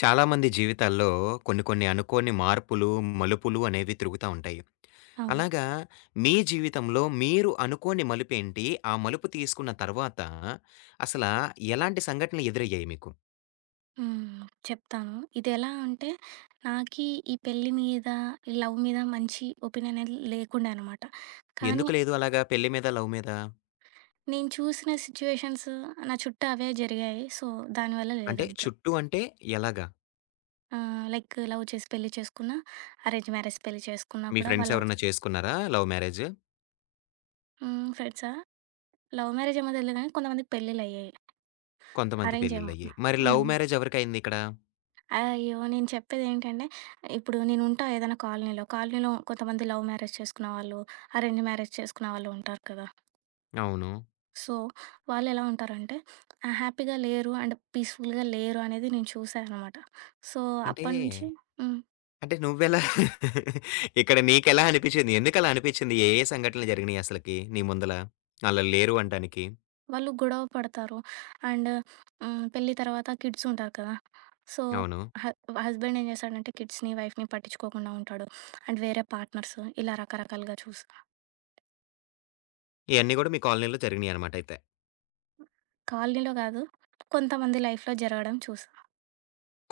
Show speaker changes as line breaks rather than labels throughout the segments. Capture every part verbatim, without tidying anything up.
చాలామంది జీవితాల్లో కొన్ని కొన్ని అనుకోని మార్పులు, మలుపులు అనేవి తిరుగుతా ఉంటాయి.
అవును.
అలాగా మీ జీవితంలో మీరు అనుకోని మలుపేంటి? ఆ మలుపు తీసుకున్న తర్వాత అసలా ఎలాంటి సంఘటనలు ఎదురయ్యాయి మీకు?
హ్మ్. చెప్తాను. ఇదెలా అంటే, నాకీ ఈ పెళ్లి మీద, ఈ లవ్ మీద మంచి ఒపీనియనేది లేకుండే అనమాట. కానీ
ఎందుకు లేదు అలాగా పెళ్లి మీద, లవ్ మీద?
నేను చూసిన సిచ్యువేషన్స్ నా చుట్టూ అవే జరిగాయి. సో, దానివల్ల
అంటే
లేదంతే.
చుట్టూ అంటే ఎలాగా?
ఆహ్, లైక్ లవ్ చేసి పెళ్లి చేసుకున్నా, అరేంజ్ మ్యారేజ్ పెళ్లి చేసుకున్నా
మీ
కూడా
ఫ్రెండ్స్
వాళ్ళ
ఎవరైనా చేసుకున్నారా లవ్ మ్యారేజ్?
హ్మ్. ఫ్రెండ్సా? లవ్ మ్యారేజేమో తెలీదు గానీ కొంతమందికి పెళ్ళిళ్ళయ్యాయి.
కొంతమంది
అరేంజేమో.
పెళ్ళిళ్ళయ్యాయి. మరి
హ్మ్.
లవ్ మ్యారేజ్ ఎవరికయిందిక్కడ?
అయ్యో! నేను చెప్పేదేంటంటే, ఇప్పుడు నేనుంటా ఏదైనా కాలనీలో. కాలనీలో కొంతమంది లవ్ మ్యారేజ్ చేసుకున్న వాళ్ళు, అరేంజ్ మ్యారేజ్ చేసుకున్న వాళ్ళు ఉంటారు కదా!
అవును.
సో, వాళ్ళెలా ఉంటారంటే, ఆహ్, హ్యాపీగా లేరు అండ్ పీస్‌ఫుల్‌గా లేరు అనేది నేను చూసా అనమాట. సో,
అంటే
అప్పటినుంచి హ్మ్.
అంటే నువ్వెలా ఇక్కడ నీకెలా అనిపిచ్చింది? ఎందుకలా అనిపిచ్చింది? ఏ ఏ సంఘటనలు జరిగినియి అసలకి నీ ముందల? ఆళ్ళు లేరు అనటానికి.
వాళ్ళు గొడవ పడతారు. అండ్ హ్మ్, పెళ్లి తర్వాత కిడ్స్ ఉంటారు కదా! సో,
అవును.
హ హస్బెండ్ ఏం చేస్తాడంటే కిడ్స్‌ని, వైఫ్‌ని పట్టించుకోకుండా ఉంటాడు. అండ్ వేరే పార్ట్నర్స్ ఇలా రకరకాలుగా చూసా.
ఇయన్నీ గూడా మీ కాలనీలో జరిగినియనమాట అయితే.
కాలనీలో కాదు, కొంతమంది లైఫ్‌లో జరగడం చూసా.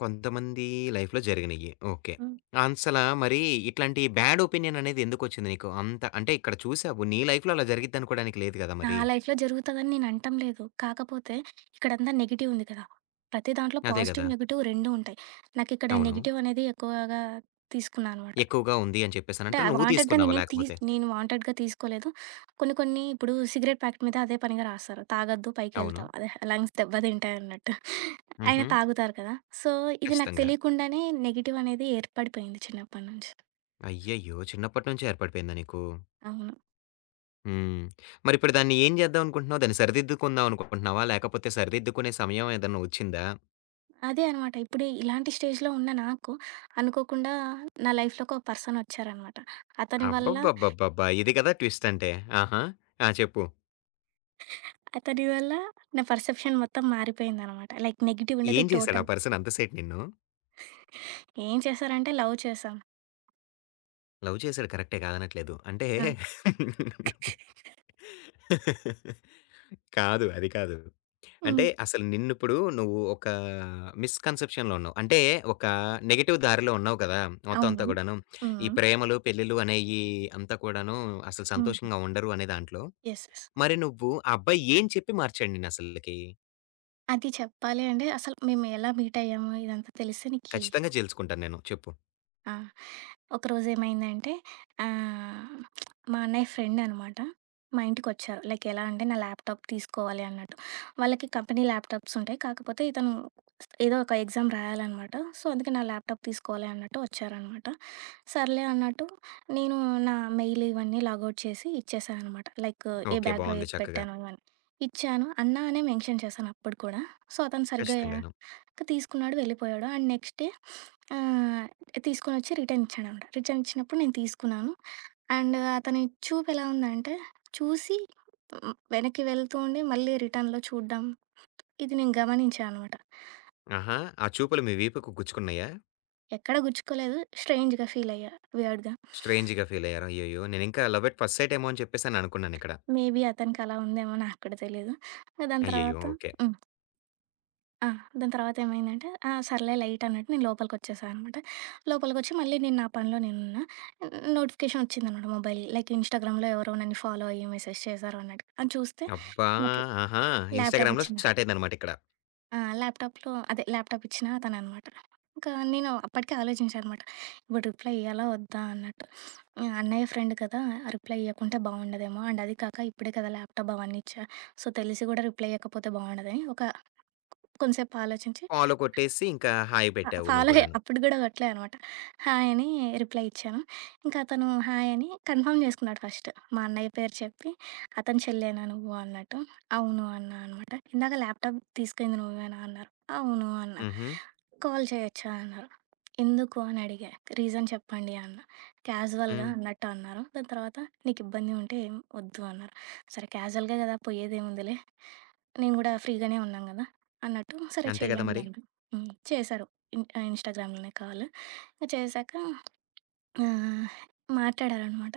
కొంతమంది లైఫ్‌లో జరిగినియి. ఓకే.
హ్మ్.
అసలా మరి ఇట్లాంటి బ్యాడ్ ఒపీనియన్ అనేది ఎందుకొచ్చింది నీకు? అంత అంటే ఇక్కడ చూసావు. నీ లైఫ్‌లో అలా జరిగిద్దనుకోడానికి లేదు గదా
నా
మరి.
లైఫ్‌లో జరుగుతదని నేను అనటం లేదు. కాకపోతే ఇక్కడంతా నెగెటివ్ ఉంది కదా! ప్రతి దాంట్లో
అదే గదా!
పాజిటివ్, నెగెటివ్ రెండూ ఉంటాయి. నాకిక్కడ
అవును.
నెగెటివ్ అనేది ఎక్కువగా తీసుకున్నా అనమాట.
ఎక్కువగా ఉంది అని
అంటే
చెప్పేసనంటే
ఆ
నువ్వు
వాంటెడ్‌గా
తీసుకున్నావా
నేనేం తీస్
లేకపోతే?
నేను వాంటెడ్‌గా తీసుకోలేదు. కొన్ని కొన్ని ఇప్పుడు సిగరెట్ ప్యాకెట్ మీద అదే పనిగా రాస్తారు. తాగొద్దు
అవును.
పైకెళ్తావు. అదే లంగ్స్ దెబ్బతింటాయన్నట్టు. అయినా
హుహు.
తాగుతారు కదా! సో, ఇది నాకు
ఖచ్చితంగా.
తెలియకుండానే నెగెటివ్ అనేది ఏర్పడిపోయింది చిన్నప్పటి నుంచి.
అయ్యయ్యో! చిన్నప్పటి నుంచే ఏర్పడిపోయిందా నీకు?
అవును.
హ్మ్. మరిప్పుడు దాన్ని ఏం జేద్దాం అనుకుంటున్నావు? దాన్ని సరిదిద్దుకుందాం అనుకుంటున్నావా? లేకపోతే సరిదిద్దుకునే సమయం ఏదన్నా వచ్చిందా?
అదే అనమాట. ఇప్పుడు ఇలాంటి స్టేజ్‌లో ఉన్న నాకు అనుకోకుండా నా లైఫ్‌లోకి ఒక పర్సన్ వచ్చారనమాట. అతని వల్ల
అబ్బబ్బబ్బబ్బబ్బా! ఇది కదా ట్విస్ట్ అంటే. ఆహా! ఆ! చెప్పు.
అతని వల్ల నా పర్సెప్షన్ మొత్తం మారిపోయిందనమాట. లైక్ నెగెటివ్ ఉండేది
ఏం చేశాడు
టోటల్.
ఆ పర్సన్ అంత సేటు నిన్ను?
ఏం చేశారంటే లవ్ చేశాం.
లవ్ చేశాడు కరెక్టే కాదనట్లేదు. అంటే
ఆ!
కాదు. అది కాదు.
హ్మ్.
అంటే అసలు నిన్నిప్పుడు నువ్వు ఒక మిస్‌కన్సెప్షన్‌లో ఉన్నావు. అంటే ఒక నెగెటివ్ దారిలో ఉన్నావు కదా! మొత్తం
అవును.
అంతా కూడాను. ఈ
హ్మ్.
ప్రేమలు, పెళ్ళిళ్ళు అనేయి అంతా కూడాను అసలు
హ్మ్.
సంతోషంగా ఉండరు అనే దాంట్లో
యెస్. యెస్.
మరి నువ్వు ఆ అబ్బాయి ఏం చెప్పి మార్చాడు నిన్నసలకి?
అది చెప్పాలి అంటే అసలు మేము ఎలా మీట్ అయ్యాము ఇదంతా తెలిస్తే నీకి
ఖచ్చితంగా జేలుసుకుంటాను నేను. చెప్పు.
ఆ! ఒకరోజు ఏమైందంటే ఆహ్, మా అన్నయ్య ఫ్రెండ్ అనమాట. మా ఇంటికొచ్చారు. లైక్ ఎలా అంటే నా ల్యాప్‌టాప్ తీసుకోవాలి అన్నట్టు. వాళ్ళకి కంపెనీ ల్యాప్‌టాప్స్ ఉంటాయి. కాకపోతే ఇతను ఏదో ఒక ఎగ్జామ్ రాయాలనమాట. సో, అందుకే నా ల్యాప్‌టాప్ తీసుకోవాలి అన్నట్టు వచ్చారనమాట. సర్లే అన్నట్టు నేను నా మెయిల్ ఇవన్నీ లాగౌట్ చేసి ఇచ్చేసా అనమాట. లైక్ ఏ హ్మ్.
ఓకే.
బ్యాగ్‌లో
బావుంది
ఏది
చక్కగా.
పెట్టాను ఇవన్నీ. ఇచ్చాను. అన్నా అనే మెన్షన్ చేశాను అప్పుడు కూడా. సో, అతను సరిగ్గా
ఖచ్చితంగాను.
తీసుకున్నాడు వెళ్ళిపోయాడు. అండ్ నెక్స్ట్ డే ఆహ్, తీసుకొనొచ్చి రిటర్న్ ఇచ్చాడనమాట. రిటర్న్ ఇచ్చినప్పుడు నేను తీసుకున్నాను. అండ్ అతని చూపు ఎలా ఉందంటే చూసి హ్మ్, వెనక్కి వెళ్తూ ఉండి మళ్ళీ రిటర్న్‌లో చూడ్డం. ఇది నేను గమనించా అనమాట.
ఆహా! ఆ చూపులు మీ వీపుకు గుచ్చుకున్నాయా?
ఎక్కడ గుచ్చుకోలేదు. స్ట్రేంజ్‌గా ఫీల్ అయ్యా. వియర్డ్‌గా.
స్ట్రేంజ్‌గా ఫీలయ్యారా? అయ్యయ్యో! నేనింకా లవ్ ఎట్ ఫస్ట్ సైట్ ఏమో అని చెప్పేసని అనుకున్నానిక్కడ.
మేబీ అతనికి అలా ఉందేమో నాకు కూడా తెలీదు. దాని
అయ్యయ్యో!
తర్వాత
ఓకే.
హ్మ్. ఆ! దాని తర్వాత ఏమైందంటే, ఆ! సర్లే లైట్ అన్నట్టు నేను లోపలికొచ్చేసా అనమాట. లోపలికొచ్చి మళ్ళీ నేను నా పనిలో నేనున్నా. నోటిఫికేషన్ వచ్చిందనమాట మొబైల్. లైక్ ఇన్‌స్టాగ్రామ్‌లో ఎవరో నన్ను ఫాలో అయ్యి మెసేజ్ చేశారు అన్నట్టు. అది చూస్తే
అబ్బా!
నాకు
ఆహా!
ల్యాప్‌టాప్
ఇన్‌స్టాగ్రామ్‌లో
ఇచ్చిన
స్టార్ట్ అయిందనమాట ఇక్కడ.
ఆ! ల్యాప్‌టాప్‌లో అదే ల్యాప్‌టాప్ ఇచ్చిన అతననమాట. ఇంకా నేను అప్పటికే ఆలోచించా అనమాట. ఇప్పుడు రిప్లై ఇయ్యాలా? వద్దా? అన్నట్టు. ఆహ్, అన్నయ్య ఫ్రెండ్ కదా! రిప్లై ఇయ్యకుంటే బావుండదేమో. అండ్ అది కాక ఇప్పుడే కదా ల్యాప్‌టాప్ అవన్నీ ఇచ్చా. సో, తెలిసి కూడా రిప్లై ఇయ్యకపోతే బావుండదని ఒక కొంసేపు ఆలోచించి
ఫాలో కొట్టేసి ఇంకా హాయ్
ఫ
పెట్టావు నువ్వు
ఫాలో అయ్యా.
గూడాను.
అప్పుడు గూడా కొట్టలే అనమాట. హాయ్ అని రిప్లై ఇచ్చాను. ఇంకా అతను హాయ్ అని కన్ఫర్మ్ చేసుకున్నాడు ఫస్ట్. మా అన్నయ్య పేరు చెప్పి, "అతని చెల్లేనా నువ్వు?" అన్నట్టు. "అవును" అన్నా అనమాట. "ఇందాక ల్యాప్‌టాప్ తీసుకెళ్ళింది నువ్వేనా?" అన్నారు. "అవును" అన్నా.
హుహు.
"కాల్ చేయొచ్చా?" అన్నారు. "ఎందుకు?" అని అడిగా. "రీజన్ చెప్పండి" అన్నా. క్యాజువల్‌గా
హ్మ్.
అన్నట్టు అన్నారు. దాని తర్వాత "నీకు ఇబ్బంది ఉంటే ఏం వద్దు" అన్నారు. సరే క్యాజువల్‌గా గదా! పోయేదేముందిలే. నేను గూడా ఫ్రీగానే ఉన్నాను గదా! అన్నట్టు సరే
అంతే గదా
చేయండి
మరి.
అన్నా. హ్మ్. చేశారు. ఇన్ ఆహ్, ఇన్‌స్టాగ్రామ్‌లోనే కాల్. ఇంక చేశాక ఆహ్, మాట్లాడారనమాట.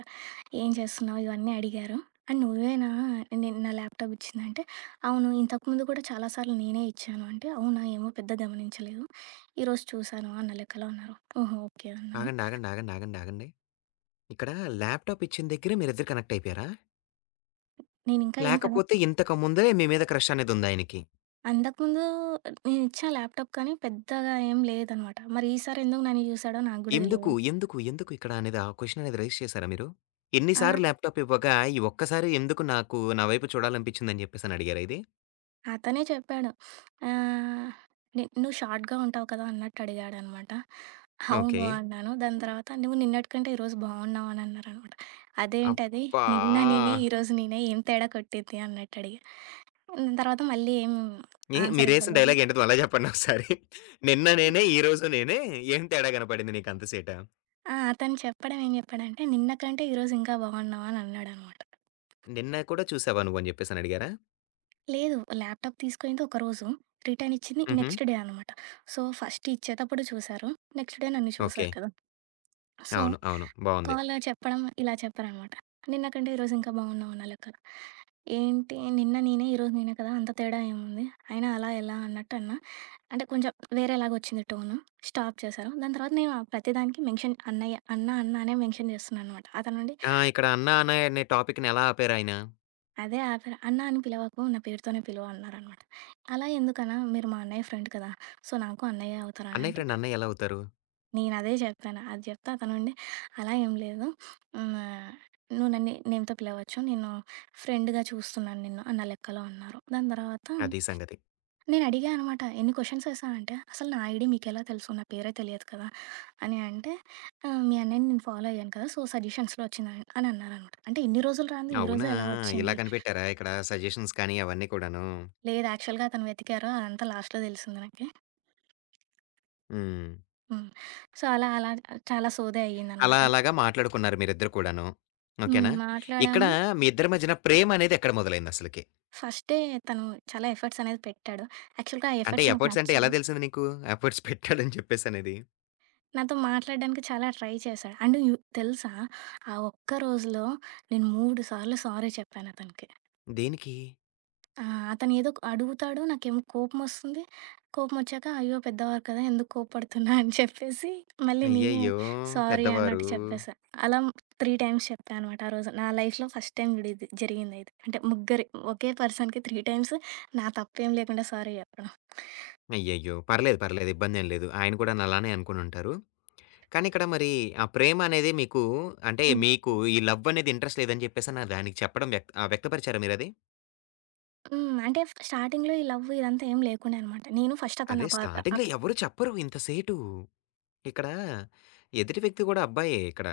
"ఏం చేస్తున్నావు?" ఇవన్నీ అడిగారు. "అండ్ నువ్వేనా నేను నా ల్యాప్‌టాప్ ఇచ్చిందంటే" "అవును. ఇంతకుముందు కూడా చాలా సార్లు నేనే ఇచ్చాను" అంటే "అవునా? ఏమో పెద్ద గమనించలేదు. ఈరోజు చూశాను" అన్న లెక్కలో అన్నారు. "ఓహో! ఓకే" అన్నాను.
ఆగండి. ఆగండి. ఆగండి. ఆగండి. ఆగండి. ఇక్కడ ల్యాప్‌టాప్ ఇచ్చిన దగ్గరే మీరిద్దరు కనెక్ట్ అయిపోయారా?
నేనింకా ఏం కనెక్ట్
లేకపోతే ఇంతకు ముందే మీ మీద క్రష్ అనేదుందాయనకి?
అంతకుముందు నేనిచ్చిన ల్యాప్‌టాప్ కానీ పెద్దగా ఏం లేదనమాట. మరి ఈసారి ఎందుకు నన్ను చూసాడో నాకు గూడా తెలీదు.
ఎందుకు? ఎందుకు? ఎందుకు ఇక్కడ అనేది ఆ క్వెషన్ అనేది రైజ్ చేసారా మీరు? ఎన్ని
ఆ!
సార్లు ల్యాప్‌టాప్ ఇవ్వగా, ఈ ఒక్కసారి ఎందుకు నాకు నా వైపు చూడాలనిపించిందని జెప్పేసని అడిగారా ఇది?
అతనే చెప్పాడు. ఆహ్, ని "నువ్వు షార్ట్‌గా ఉంటావు కదా!" అన్నట్టు అడిగాడనమాట. అవును
ఓకే.
అన్నాను. దాని తర్వాత "నువ్వు నిన్నటి కంటే ఈరోజు బావున్నావు" అని అన్నారనమాట. అదేంటది?
అబ్బా!
నిన్న నేనే, ఈరోజు నేనే ఏం తేడా కొట్టింది అన్నట్టు అడిగా. దాని తర్వాత మళ్ళీ ఏం
ఏ
ఆన్సర్
మీరేసిన
ఇవ్వలేదు.
డైలాగ్ ఏంటిది మళ్ళా జెప్పండి ఒకసారి? నిన్న నేనే, ఈ రోజు నేనే ఏం తేడా కనపడింది నీకంత సేట?
ఆ! అతను చెప్పడం ఏం చెప్పాడంటే, "నిన్న కంటే ఈరోజు ఇంకా బావున్నావు" అని అన్నాడనమాట.
నిన్న కూడా చూసావా నువ్వని జెప్పేసని అడిగారా?
లేదు ల్యాప్‌టాప్ తీసుకెళ్ళింది ఒకరోజు, రిటర్న్ ఇచ్చింది
హుహు.
నెక్స్ట్ డే అనమాట. సో, ఫస్ట్ ఇచ్చేటప్పుడు చూసారు. నెక్స్ట్ డే నన్ను
ఓకే.
చూసారు కదా! సో,
అవును. అవును. బావుంది.
కాల్ చెప్పడం ఇలా చెప్పారనమాట. "నిన్న కంటే ఈరోజు ఇంకా బాగున్నావు నా లెక్కన." ఏంటి నిన్న నేనే, ఈరోజు నేనే కదా! అంత తేడా ఏముంది? అయినా అలా ఎలా అన్నట్టు అన్నా. అంటే కొంచెం వేరేలాగొచ్చింది టోను. స్టాప్ చేశారు. దాని తర్వాత నేను ఆ ప్రతిదానికి మెన్షన్ అన్నయ్య, అన్న, అన్న అనే మెన్షన్ చేస్తున్నాననమాట. అతనుండి
ఆ! ఇక్కడ అన్న, అన్నయ్య అనే టాపిక్‌ని ఎలా ఆపారాయన?
అదే ఆపేరు. "అన్న అని పిలవకు, నా పేరుతోనే పిలువు" అన్నారనమాట. "అలా ఎందుకన్నా? మీరు మా అన్నయ్య ఫ్రెండ్ కదా! సో, నాకు అన్నయ్యే అవుతారు"
అన్నయ్య
అంటే
ఫ్రెండ్ అన్నయ్య ఎలా అవుతారు?
నేనదే చెప్పాను. అది చెప్తే అతనుండి అలా ఏం లేదు. హ్మ్. నువ్వు నన్ను నేమ్‌తో పిలవచ్చు. నేను ఫ్రెండ్‌గా చూస్తున్నాను నిన్ను అన్న లెక్కలో అన్నారు. దాని తర్వాత
అది సంగతి.
నేనడిగా అనమాట. ఎన్ని క్వెషన్స్ ఏశానంటే, "అసలు నా ఐడీ మీకెలా తెలుసు? నా పేరే తెలియదు కదా!" అని అంటే, ఆహ్, "మీ అన్నయ్యని నేను ఫాలో అయ్యాను కదా! సో, సజెషన్స్‌లో వచ్చింది" అని అని అన్నారనమాట. అంటే ఇన్ని రోజులు రానిది ఈ
అవునా!
రోజే ఎలా
ఇలా
వచ్చింది?
కనిపెట్టారా ఇక్కడ సజెషన్స్ కానీ అవన్నీ కూడాను.
లేదు యాక్చువల్‌గా అతను వెతికారు. అదంతా లాస్ట్‌లో తెలిసింది నాకి.
హ్మ్.
హ్మ్. సో, అలా అలా చాలా సోదే
అలా
అయ్యిందనమాట.
అలాగా మాట్లాడుకున్నారు మీరిద్దరు కూడాను.
హ్మ్.
ఓకేనా? ఇక్కడ
మాట్లాడాము.
మీ ఇద్దరి మధ్యన ప్రేమనేది ఎక్కడ మొదలైందసలకి?
ఫస్ట్ డే తను చాలా ఎఫర్ట్స్ అనేది పెట్టాడు. యాక్చువల్‌గా ఆ
అంటే
ఎఫర్ట్స్ నాకు
ఎఫర్ట్స్ అంటే ఎలా
నచ్చాయి.
తెలిసింది నీకు? ఎఫర్ట్స్ పెట్టాడని చెప్పేసనేది.
నాతో మాట్లాడడానికి చాలా ట్రై చేశాడు. అండ్ యు తెలుసా? ఆ ఒక్క రోజులో నేను మూడు సార్లు సారీ చెప్పాను అతనికి.
దేనికి?
ఆహ్, అతను ఏదో అడుగుతాడు. నాకేమో కోపమొస్తుంది. కోపమొచ్చాక అయ్యో! పెద్దవారు కదా! ఎందుకు కోప్పడుతున్నా అని చెప్పేసి మళ్ళీ నేనే
అయ్యయ్యో!
సారీ
పెద్దవారు.
అన్నట్టు చెప్పేసా. అలా మూడు టైమ్స్ చెప్పా అనమాట ఆ రోజు. నా లైఫ్‌లో ఫస్ట్ టైమ్ చూడు ఇది జరిగిందయితే. అంటే ముగ్గురి ఒకే పర్సన్‌కి మూడు టైమ్స్ నా తప్పేం లేకుండా సారీ చెప్పడం.
అయ్యయ్యో! పర్లేదు, పర్లేదు. ఇబ్బందేం లేదు. ఆయన కూడాను అలానే అనుకునుంటారు. కానీ ఇక్కడ మరి ఆ ప్రేమ అనేది మీకు అంటే
హ్మ్.
మీకు ఈ లవ్ అనేది ఇంట్రెస్ట్ లేదని చెప్పేసని దానికి చెప్పడం వ్యక్త ఆహ్, వ్యక్తపరిచారా మీరది?
హ్మ్. అంటే స్టార్టింగ్‌లో ఈ లవ్ ఇదంతా ఏం లేకుండే అనమాట. నేను ఫస్ట్ అతన్ని
అదే
అపార్థ
స్టార్టింగ్‌లో
అప్
ఎవరు చెప్పరు ఇంత సేటు. ఇక్కడ ఎదుటి వ్యక్తి గూడా అబ్బాయే ఇక్కడ.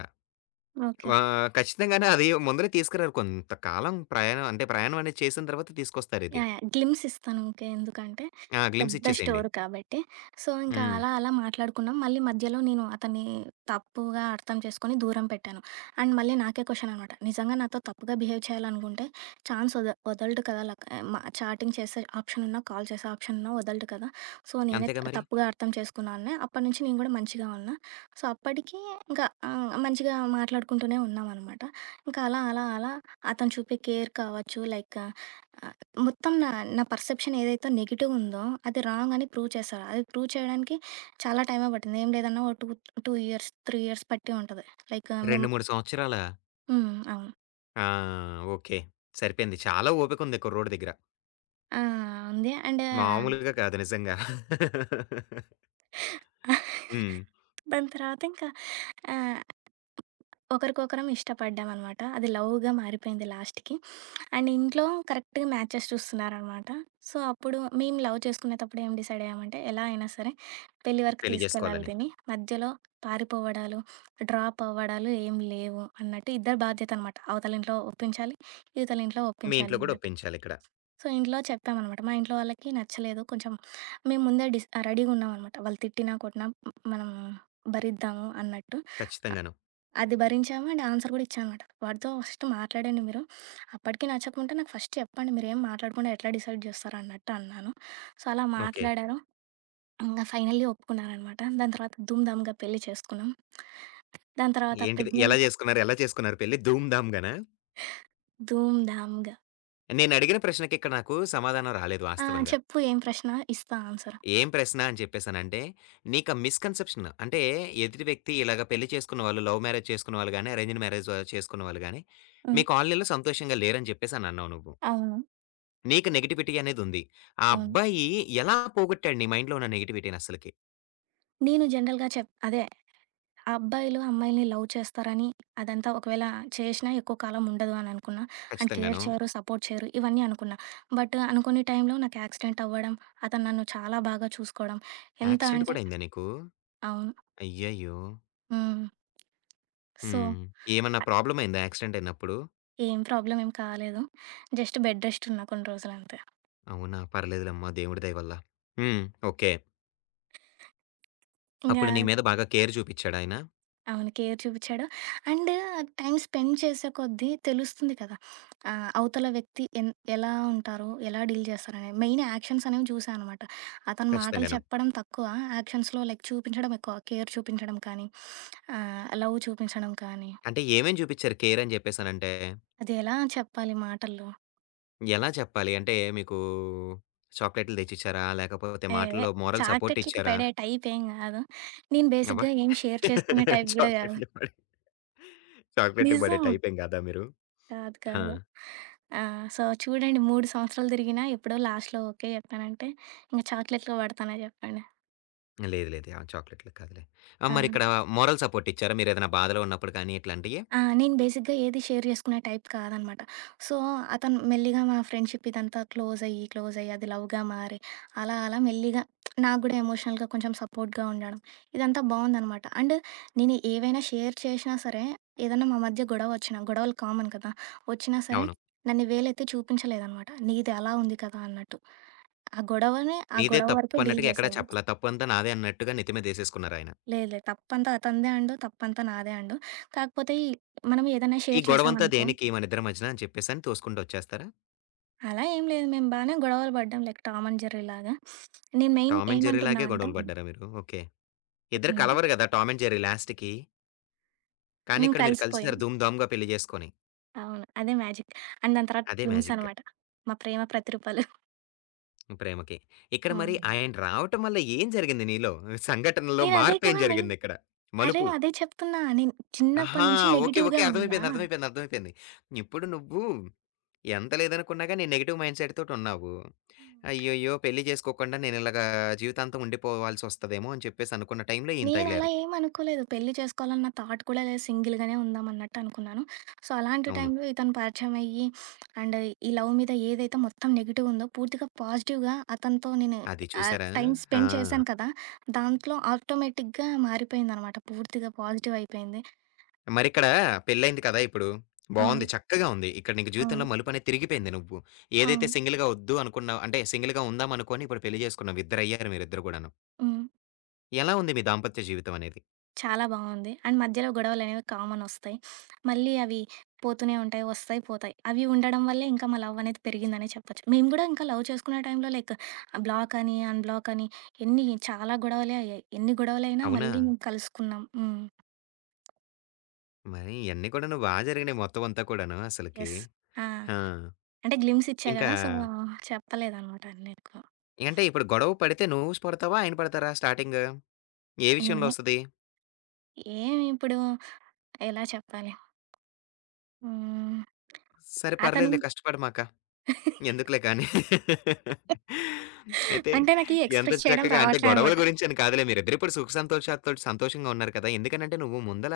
ఓకే.
ఆహ్, ఖచ్చితంగానే అది ముందలే తీసుకురారు. కొంతకాలం ప్రయాణం అంటే ప్రయాణం అనేది చేసిన తర్వాత తీసుకొస్తారిది.
యాహ్! యాహ్! గ్లిమ్స్ ఇస్తాను ఊకే. ఎందుకంటే
ఆ! గ్లిమ్స్
పెద్ద
ఇచ్చేసేయండి.
స్టోరీ కాబట్టి. సో, ఇంకా
హ్మ్.
అలా అలా మాట్లాడుకున్నాం. మళ్ళీ మధ్యలో నేను అతన్ని తప్పుగా అర్థం చేసుకొని దూరం పెట్టాను. అండ్ మళ్ళీ నాకే క్వెషన్ అనమాట. నిజంగా నాతో తప్పుగా బిహేవ్ చేయాలనుకుంటే ఛాన్స్ వద వదలడు కదా! లైక్ మ చాటింగ్ చేసే ఆప్షన్ ఉన్నా, కాల్ చేసే ఆప్షన్ ఉన్నా వదలడు కదా! సో, నేనే
అంతేగా
త
మరి.
తప్పుగా అర్థం చేసుకున్నానులే. అప్పటి నుంచి నేను కూడా మంచిగా ఉన్నా. సో, అప్పటికి ఇంకా ఆహ్, మంచిగా మాట్లాడుకుంటూనే ఉన్నామనమాట. ఇంకా అలా అలా అలా అతను చూపే కేర్ కావచ్చు, లైక్ మొత్తం నా నా పర్సెప్షన్ ఏదైతే నెగెటివ్ ఉందో అది రాంగ్ అని ప్రూవ్ చేశారు. అది ప్రూవ్ చేయడానికి చాలా టైమే పట్టింది. ఏం లేదన్నా ఓ రెండు, రెండు ఇయర్స్, మూడు ఇయర్స్ పట్టి ఉంటది. లైక్ మేము
రెండు, మూడు సంవత్సరాలా?
హ్మ్. అవును.
ఆ! ఓకే. సరిపోయింది. చాలా ఓపికుంది కుర్రోడి దగ్గర.
ఆ! ఉంది. అండ్
మామూలుగా కాదు నిజంగా. హ్మ్.
దాని తర్వాత ఇంకా ఆహ్, ఒకరికొకరం ఇష్టపడ్డామనమాట. అది లవ్‌గా మారిపోయింది లాస్ట్‌కి. అండ్ ఇంట్లో కరెక్ట్‌గా మ్యాచెస్ చూస్తున్నారనమాట. సో, అప్పుడు మేము లవ్ చేసుకునేటప్పుడు ఏం డిసైడ్ అయ్యామంటే, ఎలా అయినా సరే పెళ్లి వరకు
పెళ్లి
తీసుకెళ్ళాలి
జేసుకోవాలని.
దీన్ని. మధ్యలో పారిపోవడాలు, డ్రాప్ అవ్వడాలు ఏం లేవు అన్నట్టు ఇద్దరి బాధ్యత అనమాట. అవతల ఇంట్లో ఒప్పించాలి, ఇవతల ఇంట్లో
మీ
ఒప్పించాలి
ఇంట్లో గూడా
అన్నట్టు.
ఒప్పించాలిక్కడ.
సో, ఇంట్లో చెప్పామనమాట. మా ఇంట్లో వాళ్ళకి నచ్చలేదు. కొంచెం మేము ముందే డిస్ రెడీగా ఉన్నామనమాట. వాళ్ళు తిట్టినా, కొట్టినా మనం భరిద్దాము అన్నట్టు.
ఖచ్చితంగాను.
అది భరించాము అండ్ ఆన్సర్ కూడా ఇచ్చానమాట. వాడితో ఫస్ట్ మాట్లాడండి మీరు. అప్పటికి నచ్చకుంటే నాకు ఫస్ట్ చెప్పండి. మీరేం మాట్లాడకుండా ఎట్లా డిసైడ్ చేస్తారు అన్నట్టు అన్నాను. సో, అలా
ఓకే.
మాట్లాడారు. ఇంగ ఫైనల్లీ ఒప్పుకున్నారనమాట. దాని తర్వాత ధూమ్ ధామ్‌గా పెళ్లి చేసుకున్నాం. దాని తర్వాత
ఏంటిది ఎలా
ప్రెగ్నెంట్
జేసుకున్నారు? ఎలా చేసుకున్నారు పెళ్లి? ధూమ్ ధామ్ గానా?
ధూమ్ ధామ్‌గా.
నేనడిగిన ప్రశ్నకిక్కడ నాకు సమాధానం రాలేదు
ఆ!
వాస్తవంగా.
చెప్పు ఏం ప్రశ్న? ఇస్తా ఆన్సర్.
ఏం ప్రశ్న అని చెప్పేసనంటే, నీకా మిస్‌కన్సెప్షన్ అంటే, ఎదుటి వ్యక్తి ఇలాగ పెళ్లి చేసుకున్నవాళ్ళు, లవ్ మ్యారేజ్ చేసుకున్నవాళ్ళు గాని, అరేంజ్‌డ్ మ్యారేజ్ ఆహ్, చేసుకున్నవాళ్ళు గాని,
హ్మ్.
మీ కాలనీలో సంతోషంగా లేరని చెప్పేసనన్నావు నువ్వు.
అవును.
నీకు నెగటివిటీ అనేదుంది. ఆ
అవును.
అబ్బాయి ఎలా పోగొట్టాడు నీ మైండ్‌లో ఉన్న నెగటివిటీనస్సలకి?
నేను జనరల్‌గా చెప్ అదే ఆ అబ్బాయిలు అమ్మాయిల్ని లవ్ చేస్తారని అదంతా ఒకవేళ చేసినా ఎక్కువ కాలం ఉండదు అని అనుకున్నా. అండ్ కేర్
ఖచ్చితంగాను.
చేయరు, సపోర్ట్ చేయరు ఇవన్నీ అనుకున్నా. బట్ అనుకోని టైంలో నాకు యాక్సిడెంట్ అవ్వడం, అతను నన్ను చాలా బాగా చూసుకోవడం. ఎంత
యాక్సిడెంట్
అంటే
కూడా అయిందా నీకు?
అవును.
అయ్యయ్యో!
హ్మ్. సో,
హ్మ్. ఏమన్నా ప్రాబ్లమ్ అయిందా యాక్సిడెంట్ అయినప్పుడు?
ఏం ప్రాబ్లమ్ ఏం కాలేదు. జస్ట్ బెడ్ రెస్ట్ ఉన్నా కొన్ని రోజులంతే.
అవునా! పర్లేదులెమ్మా దేవుడి దయ వల్ల. హ్మ్. ఓకే.
ఇంగా
అప్పుడు నీ మీద బాగా కేర్ చూపిచ్చాడాయన?
అవును. కేర్ చూపిచ్చాడు. అండ్ టైమ్ స్పెండ్ చేసే కొద్దీ తెలుస్తుంది కదా! ఆహ్, అవతల వ్యక్తి ఎన్ ఎలా ఉంటారు? ఎలా డీల్ చేస్తారనేది. మెయిన్ యాక్షన్స్ అనేవి చూసా అనమాట. అతను మాటలు
ఖచ్చితంగాను.
చెప్పడం తక్కువ. యాక్షన్స్‌లో లైక్ చూపించడం ఎక్కువ. కేర్ చూపించడం కానీ, ఆహ్, లవ్ చూపించడం కానీ,
అంటే ఏమేమి చూపిచ్చారు కేర్ అని జెప్పేసనంటే,
అది ఎలా చెప్పాలి మాటల్లో?
ఎలా చెప్పాలి? అంటే మీకు చాక్లెట్లు తెచ్చిచ్చారా? లేకపోతే
ఏహే!
మాటల్లో మోరల్ సపోర్ట్
చాక్లెట్‌లకి
ఇచ్చారా?
పడే టైప్ ఏం కాదు. నేను
అబ్బా!
బేసిక్‌గా ఏం షేర్ చేసుకునే టైప్ గూడా కాదు.
చాక్లెట్లు పడే చాక్లెట్‌లకి పడే
నిజం.
టైపేం కాదా మీరు?
కాదు.
ఆ!
కాదు. ఆ! సో, చూడండి మూడు సంవత్సరాలు తిరిగినా ఎప్పుడో లాస్ట్‌లో ఓకే చెప్పానంటే, ఇంక చాక్లెట్లు పడతానే చెప్పండి.
లేదు లేదు. ఆ! చాక్లెట్‌లకి కాదులే. ఆ!
ఆ!
మరిక్కడ మోరల్ సపోర్ట్ ఇచ్చారా? మీరేదైనా బాధలో ఉన్నప్పుడు కానీ ఇట్లాంటియి?
ఆ! నేను బేసిక్‌గా ఏది షేర్ చేసుకునే టైప్ కాదనమాట. సో, అతను మెల్లిగా మా ఫ్రెండ్‌షిప్ ఇదంతా క్లోజయ్యి, క్లోజయ్యి అది లవ్‌గా మారి, అలా అలా మెల్లిగా నాకు గూడా ఎమోషనల్‌గా కొంచెం సపోర్ట్‌గా ఉండడం, ఇదంతా బావుందనమాట. అండ్ నేను ఏవైనా షేర్ చేషినా సరే, ఏదన్నా మా మధ్య గొడవొచ్చినా, గొడవలు కామన్ కదా! వచ్చినా సరే,
అవును.
నన్ను వేలెత్తి చూపించలేదనమాట. నీది అలా ఉంది కదా! అన్నట్టు. ఆ గొడవని ఆ
నీదే
గొడవ వరకే డీల్
తప్పన్నట్టుగా ఎక్కడా
చేసేవాడిని.
చెప్పలా. తప్పంతా నాదే అన్నట్టుగా నెత్తి మీదేసేసుకున్నారాయన.
లేదు లేదు. తప్పంతా అతనిదే అండు, తప్పంతా నాదే అండు. కాకపోతే ఈ మనం ఏదైనా
ఈ
షేర్
గొడవంతా
చేశామనుకో
దేనికి మనిద్దరి మధ్యన అని చెప్పేసని తోసుకుంటూ వచ్చేస్తారా?
అలా ఏం లేదు. మేము బానే గొడవలు పడ్డాం లైక్ 'టామ్ అండ్ జెర్రీ'లాగా. నేను మెయిన్
టామ్ అండ్ జెర్రీ
ఏమంటున్నా
లాగే
అంటే
గొడవలు పడ్డారా మీరు? ఓకే. ఇద్దరు
హ్మ్.
కలవరు గదా! టామ్ అండ్ జెర్రీ లాస్ట్‌కి. కానీ
మేము
ఇక్కడ మీరు
కలిసిపోయాం.
కలిసేసారు ధూమ్ ధామ్‌గా పెళ్లి జేసుకొని.
అవును. అదే మ్యాజిక్. అండ్ దాని తర్వాత
అదే
ట్విన్స్
మ్యాజిక్
అనమాట. మా ప్రేమ ప్రతిరూపాలు.
ప్రేమకి. ఇక్కడ మరి
హ్మ్.
ఆయన రావటం వల్ల ఏం జరిగింది నీలో? సంఘటనలో
నేనదే
మార్పేం
కదా మెయిన్.
జరిగిందిక్కడ?
అరే!
మలుపు.
అదే చెప్తున్నా. నేను చిన్నప్పటి
ఆహా!
నుంచి
ఓకే. ఓకే.
నెగెటివ్‌గా ఉన్నా.
అర్థమైపోయింది. అర్థమైపోయింది. అర్థమైపోయింది. ఇప్పుడు నువ్వు ఎంత లేదనుకున్నా గాని నెగెటివ్ మైండ్ సెట్‌తోటున్నావు. అయ్యయ్యో! పెళ్లి జేసుకోకుండా నేను ఇలాగా జీవితాంతం ఉండిపోవాల్సొస్తదేమో అని చెప్పేసి అనుకున్న టైంలో ఈయన
నేనలా
తగిలారు.
ఏం అనుకోలేదు. పెళ్లి చేసుకోవాలన్న థాట్ కూడా లేదు. సింగిల్‌గానే ఉందాం అన్నట్టు అనుకున్నాను. సో, అలాంటి
అవును.
టైంలో ఇతను పరిచయం అయ్యి అండ్ ఈ లవ్ మీద ఏదైతే మొత్తం నెగెటివ్ ఉందో పూర్తిగా పాజిటివ్‌గా అతనితో నేను
అది
ఆహ్,
చూసారా!
టైమ్
ఆ!
స్పెండ్ చేశాను కదా! దాంట్లో ఆటోమేటిక్‌గా మారిపోయిందనమాట. పూర్తిగా పాజిటివ్ అయిపోయింది.
మరిక్కడ పెళ్ళయింది కదా ఇప్పుడు.
అవును.
బావుంది. చక్కగా ఉంది. ఇక్కడ నీకు జీవితంలో
అవును.
మలుపనేది తిరిగిపోయింది నువ్వు. ఏదైతే
అవును.
సింగిల్‌గా ఒద్దు అనుకున్నావు అంటే సింగిల్‌గా ఉందాం అనుకోని ఇప్పుడు పెళ్లి చేసుకున్నావు. ఇద్దరయ్యారు మీరిద్దరు కూడాను.
హ్మ్.
ఎలా ఉంది మీ దాంపత్య జీవితం అనేది?
చాలా బావుంది. అండ్ మధ్యలో గొడవలనేవి కామనొస్తాయి. మళ్ళీ అవి పోతూనే ఉంటాయి, వస్తాయి, పోతాయి. అవి ఉండడం వల్లే ఇంకా మా లవ్వనేది పెరిగిందనే చెప్పొచ్చు. మేము గూడా ఇంకా లవ్ చేసుకునే టైంలో లైక్ బ్లాక్ అని, అన్‌బ్లాక్ అని ఎన్ని చాలా గొడవలే అయ్యాయి. ఎన్ని గొడవలైనా
అవునా?
మళ్ళీ మేము కలుసుకున్నాం. హ్మ్.
మరి ఇయన్నీ కూడాను బా జరిగినాయి మొత్తం అంతా కూడాను అసలకి.
యెస్. ఆ!
ఆ!
అంటే గ్లిమ్స్ ఇచ్చా
ఇంకా
గదా! సో, చెప్పలేదనమాట అన్నీ ఎక్కువ.
అంటే ఇప్పుడు గొడవ పడితే నువ్వు పడతావా? ఆయన పడతారా స్టార్టింగ్? ఏ విషయంలో
నేనే
ఒస్తది?
ఏమిప్పుడు ఎలా చెప్పాలి? హ్మ్.
సరే
అతను
పర్లేదులే కష్టపడమాక. ఎందుకులే కానీ. అయితే
అంటే నాకీ
ఎంత
ఎక్స్‌ప్రెస్ చేయడం
చక్కగా అంటే
రావట్లే
గొడవల
అనమాట.
గురించని కాదులే మీరిద్దరిప్పుడు సుఖ సంతోషాలతోటి సంతోషంగా ఉన్నారు కదా! ఎందుకనంటే నువ్వు ముందల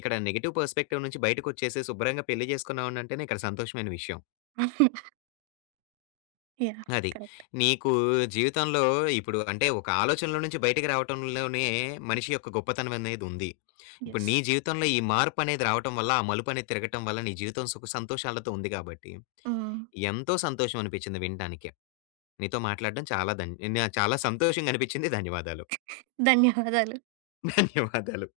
ఇక్కడ నెగెటివ్ పర్స్‌పెక్టివ్ నుంచి బయటకొచ్చేసి శుభ్రంగా పెళ్లి చేసుకున్నావంటేనే ఇక్కడ సంతోషమైన విషయం.
యాహ్!
అది.
కరెక్ట్.
నీకు జీవితంలో ఇప్పుడు అంటే ఒక ఆలోచనలో నుంచి బయటికి రావటంలోనే మనిషి యొక్క గొప్పతనమనేదుంది. ఇప్పుడు
యెస్.
నీ జీవితంలో ఈ మార్పనేది రావటం వల్ల, ఆ మలుపనేది తిరగటం వల్ల నీ జీవితం సుఖ సంతోషాలతో ఉంది గాబట్టి
హ్మ్.
ఎంతో సంతోషం అనిపిచ్చింది వినటానికి. నీతో మాట్లాడడం చాలా ధన్ న చాలా సంతోషంగా అనిపించింది. ధన్యవాదాలు.
ధన్యవాదాలు.
ధన్యవాదాలు.